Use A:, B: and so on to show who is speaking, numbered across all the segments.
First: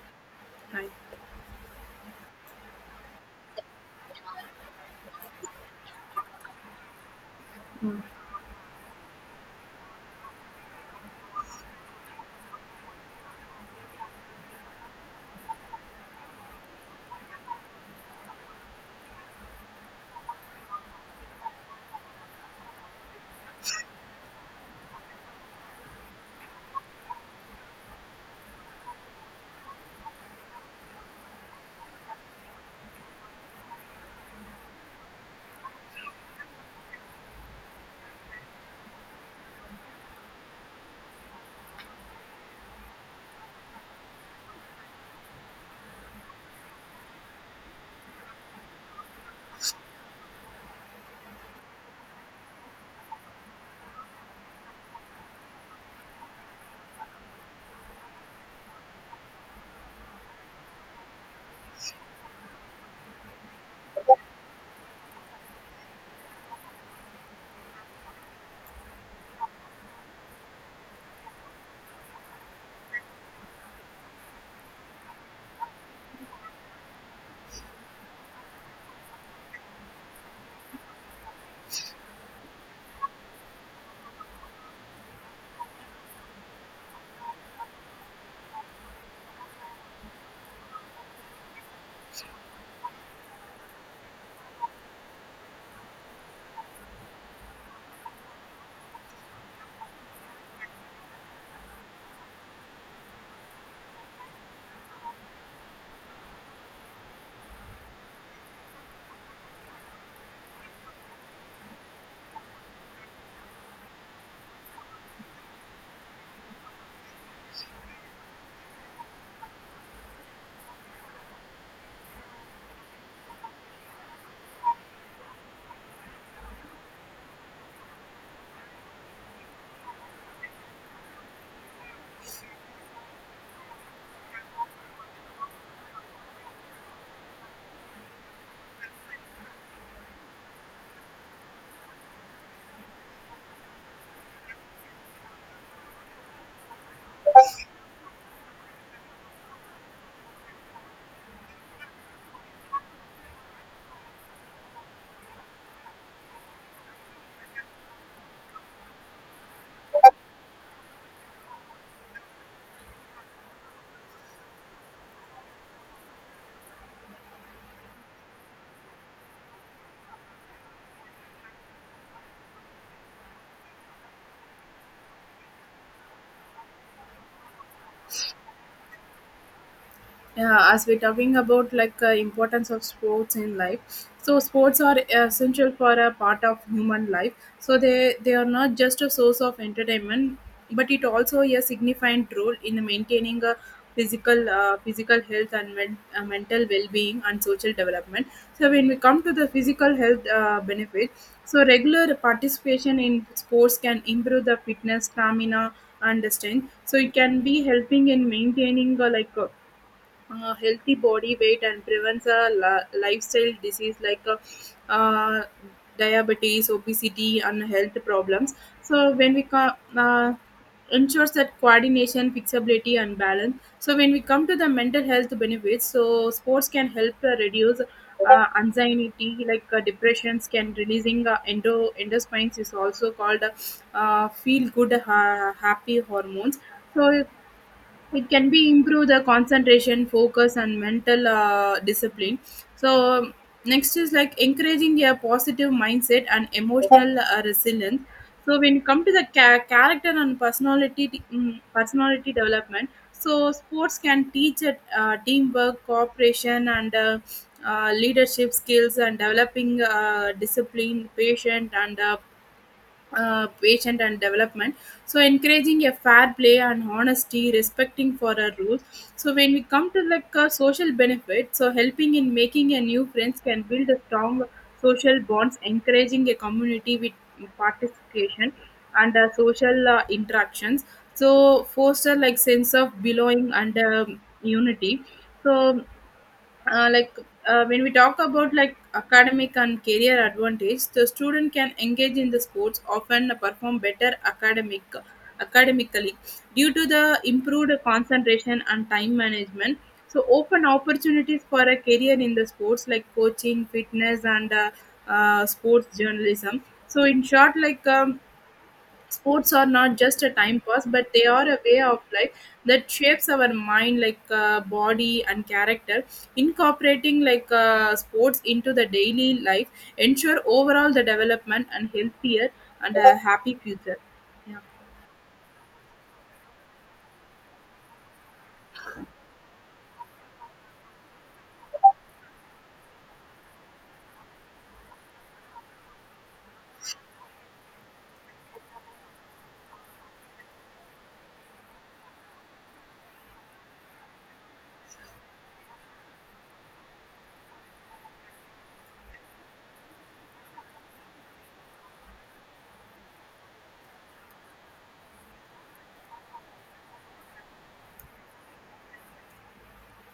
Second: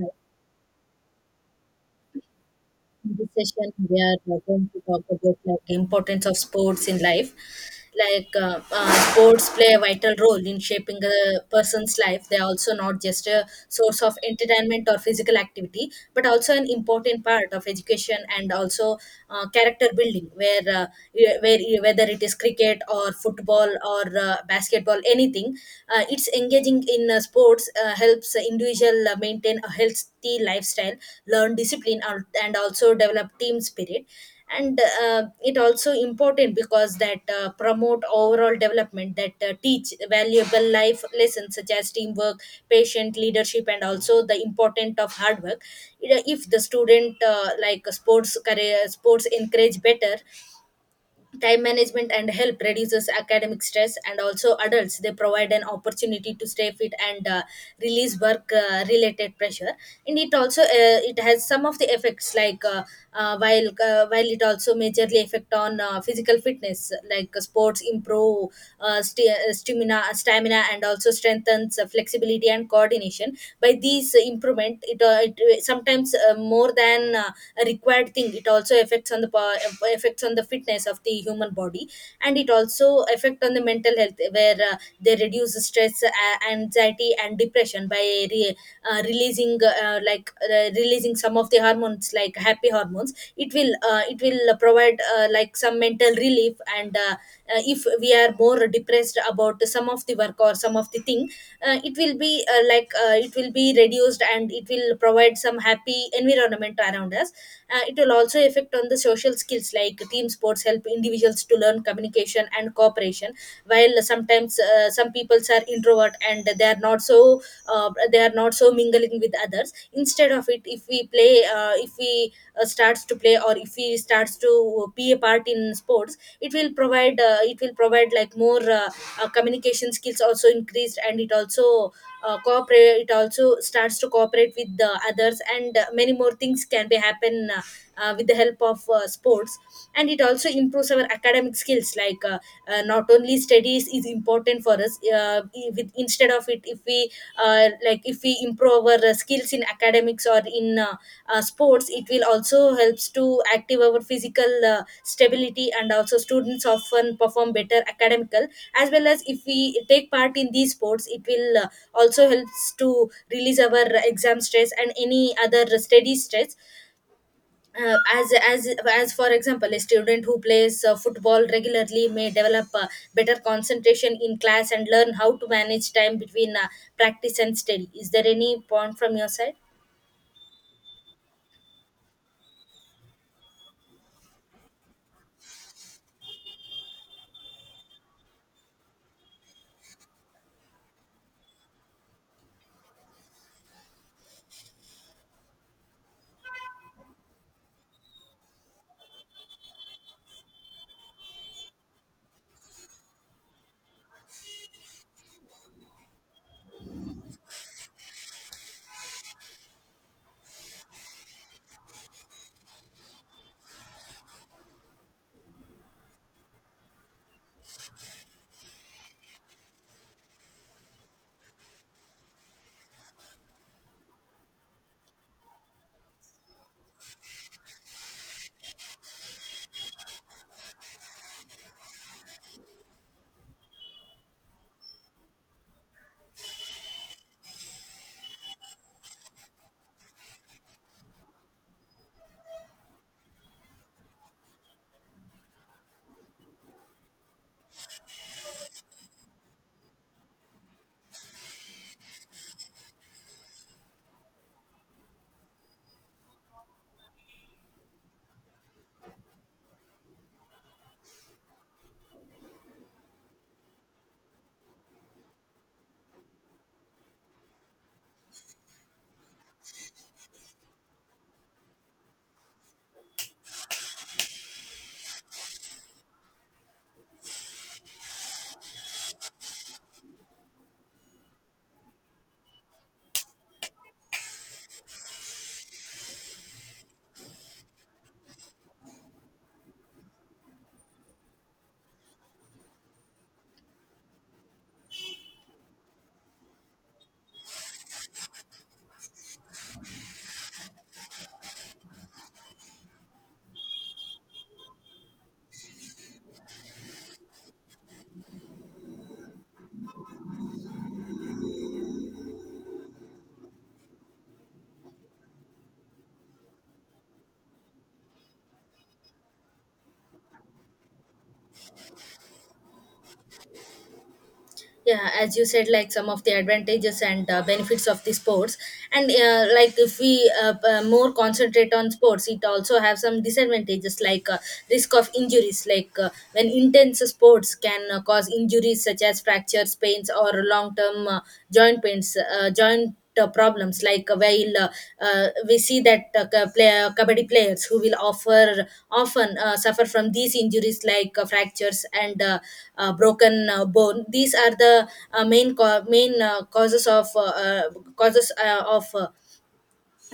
A: Uh,
B: Hi.
A: In this session, we are going to talk about like importance of sports in life. Like sports play a vital role in shaping a person's life. They are also not just a source of entertainment or physical activity, but also an important part of education and also character building. Where y- where y- whether it is cricket or football or basketball, anything. It's engaging in sports helps the individual maintain a healthy lifestyle, learn discipline, and also develop team spirit. And it also important because that promote overall development, that teach valuable life lessons such as teamwork, patient, leadership, and also the important of hard work. If the student like sports career, sports encourage better time management and help reduces academic stress. And also adults, they provide an opportunity to stay fit and release work related pressure. And it also it has some of the effects like while it also majorly affect on physical fitness. Like sports improve stamina and also strengthens flexibility and coordination. By these improvement, it sometimes more than a required thing, it also affects on the effects on the fitness of the human body. And it also affect on the mental health, where they reduce stress, anxiety and depression by re- releasing some of the hormones like happy hormones. It will it will provide like some mental relief. And if we are more depressed about some of the work or some of the thing, it will be it will be reduced, and it will provide some happy environment around us. It will also affect on the social skills, like team sports help individuals to learn communication and cooperation. While sometimes some peoples are introvert and they are not so they are not so mingling with others. Instead of it, if we play, if we starts to play, or if we starts to be a part in sports, it will provide like more communication skills also increased. And it also cooperate it also starts to cooperate with the others. And many more things can be happen, with the help of sports. And it also improves our academic skills. Like not only studies is important for us. With instead of it, if we like if we improve our skills in academics or in sports, it will also helps to active our physical stability. And also students often perform better academical, as well as if we take part in these sports, it will also helps to release our exam stress and any other study stress. As for example, a student who plays football regularly may develop better concentration in class, and learn how to manage time between practice and study. Is there any point from your side?
B: Yeah, as we're talking about importance of sports in life, so sports are essential for a part of human life. So they are not just a source of entertainment, but it also a significant role in maintaining a physical health and mental well-being and social development. So when we come to the physical health benefit, so regular participation in sports can improve the fitness, stamina, and strength. So it can be helping in maintaining healthy body weight and prevents a lifestyle disease like uh, diabetes, obesity, and health problems. So when we ensures that coordination, flexibility, and balance. So when we come to the mental health benefits, so sports can help reduce anxiety, like depressions, can releasing endorphins is also called feel good, happy hormones. So it can be improve the concentration focus and mental discipline. So next is like encouraging a positive mindset and emotional resilience. So when you come to the character and personality personality development, so sports can teach teamwork, cooperation, and leadership skills, and developing discipline, patient, and patient and development. So encouraging a fair play and honesty, respecting for our rules. So when we come to social benefit, so helping in making a new friends can build a strong social bonds, encouraging a community with participation and social interactions. So foster like sense of belonging and unity. So uh, like when we talk about like academic and career advantage, the student can engage in the sports often perform better academically due to the improved concentration and time management. So open opportunities for a career in the sports like coaching, fitness, and sports journalism. So in short, sports are not just a time pass, but they are a way of life that shapes our mind, body, and character. Incorporating sports into the daily life ensure overall the development and healthier and a happy future. Yeah.
A: Yeah, as you said, like some of the advantages and benefits of the sports. And like if we more concentrate on sports, it also have some disadvantages. Like risk of injuries, like when intense sports can cause injuries such as fractures, pains, or long term joint pains, joint problems. Like while we see that kabaddi players who will offer often suffer from these injuries, like fractures and broken bone. These are the main causes of causes uh, of uh,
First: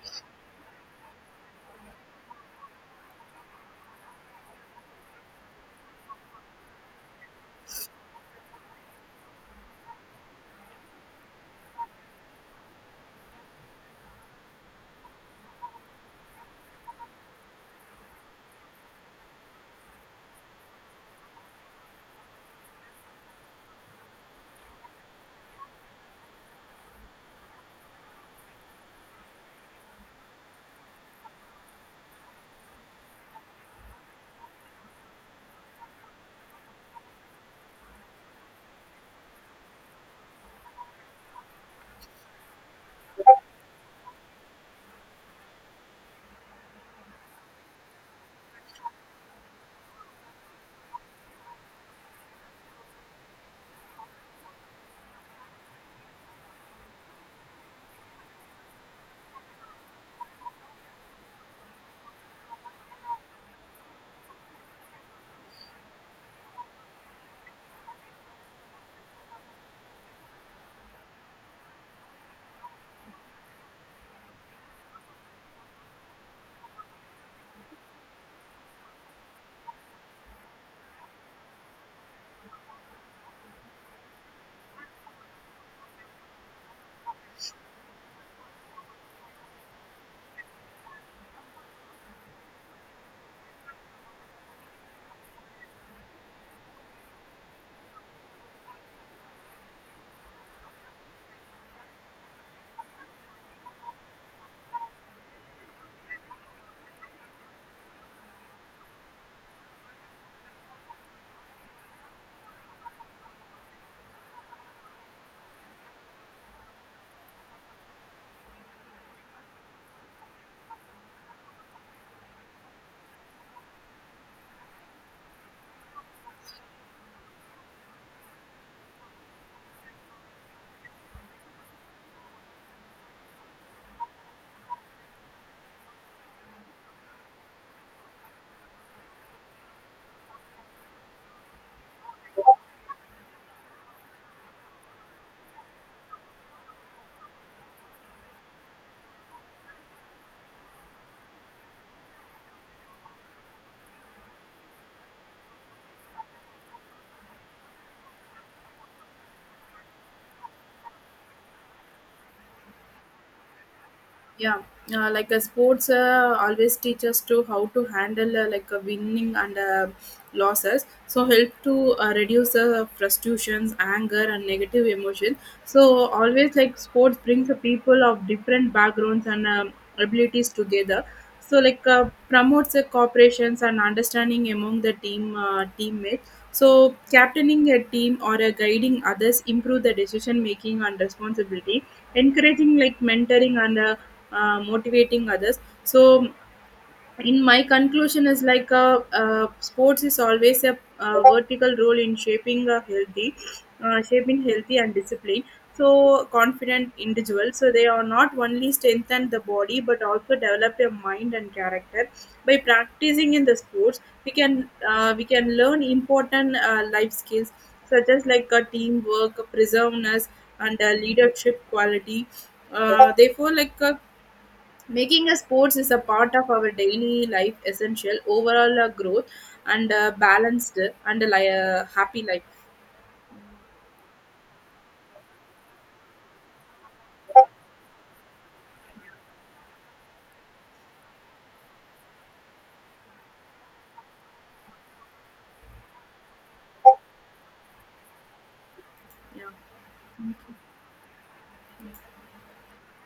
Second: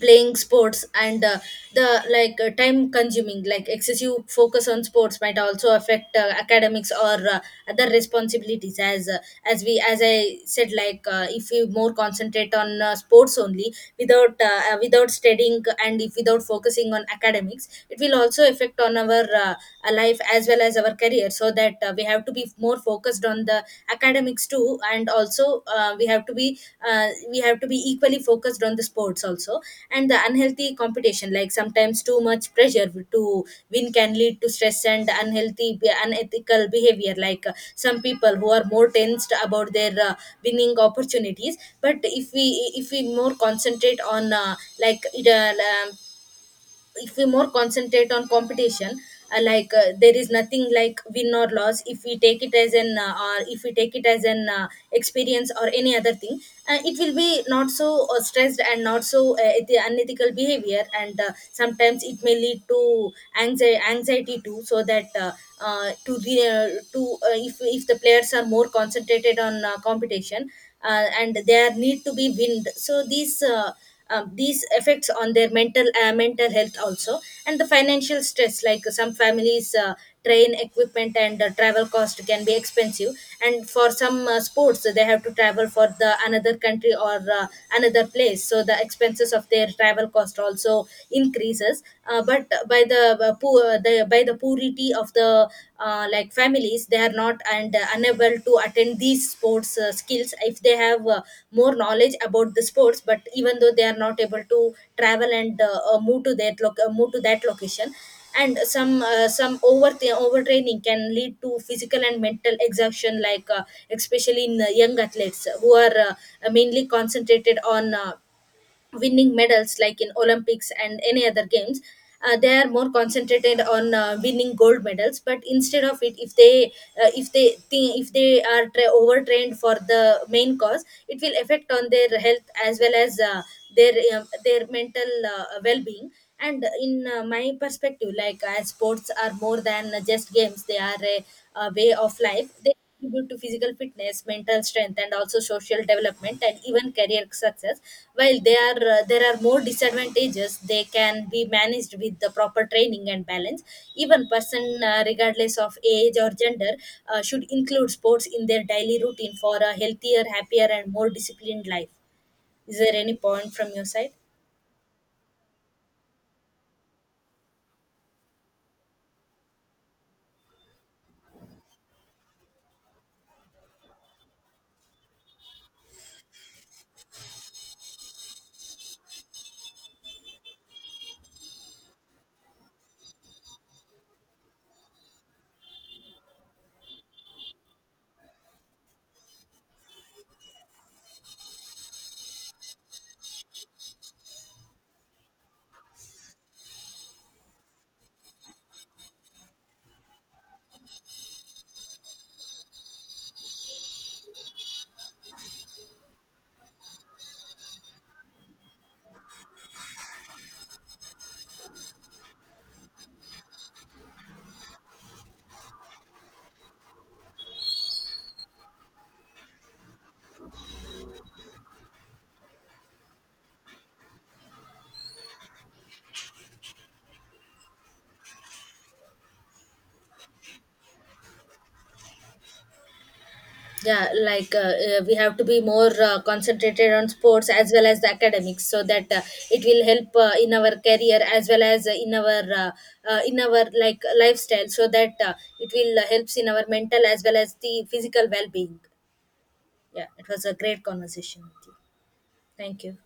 A: playing sports. And the like time consuming, like excessive focus on sports might also affect academics or other responsibilities. As I said, like if we more concentrate on sports only, without without studying, and if without focusing on academics, it will also affect on our life as well as our career. So that we have to be more focused on the academics too. And also we have to be uh, we have to be equally focused on the sports also. And the unhealthy competition, like sometimes too much pressure to win can lead to stress and unhealthy, unethical behavior. Like some people who are more tensed about their winning opportunities. But if we, if we more concentrate on like it, uh, if we more concentrate on competition. There is nothing like win or loss. If we take it as an or if we take it as an experience or any other thing, it will be not so stressed and not so unethical behavior. And sometimes it may lead to anxiety too. So that to re- to if the players are more concentrated on competition and there need to be wind, so these effects on their mental health also. And the financial stress, like some families train equipment and travel cost can be expensive. And for some sports, they have to travel for the another country, or another place, so the expenses of their travel cost also increases. But by the poor the by the poor poverty of the like families, they are not, and unable to attend these sports skills. If they have more knowledge about the sports, but even though they are not able to travel and move to that move to that location. And some overtraining can lead to physical and mental exhaustion. Like especially in young athletes who are mainly concentrated on winning medals, like in Olympics and any other games. They are more concentrated on winning gold medals. But instead of it, if they think, if they are overtrained for the main cause, it will affect on their health as well as their mental well-being. And in my perspective, like as sports are more than just games, they are a way of life. They contribute to physical fitness, mental strength, and also social development, and even career success. While they are there are more disadvantages, they can be managed with the proper training and balance. Even person, regardless of age or gender, should include sports in their daily routine for a healthier, happier and more disciplined life. Is there any point from your side?
B: Yeah, like a sports always teach us to how to handle like a winning and losses, so help to reduce the frustrations, anger, and negative emotion. So always, like, sports brings the people of different backgrounds and abilities together. So promotes the cooperations and understanding among the teammates. So captaining a team or guiding others improve the decision making and responsibility, encouraging like mentoring and motivating others. So in my conclusion is sports is always a vertical role in shaping a healthy and disciplined, so confident individual. So they are not only strengthen the body but also develop their mind and character. By practicing in the sports, we can learn important life skills such as like a teamwork, preserveness, and leadership quality. Therefore, making a sports is a part of our daily life, essential overall growth and balanced and happy life.
A: Yeah, like we have to be more concentrated on sports as well as the academics. So that it will help in our career, as well as in our like lifestyle. So that it will helps in our mental as well as the physical well-being.
B: Yeah.
A: Yeah, it was a great conversation with you. Thank you.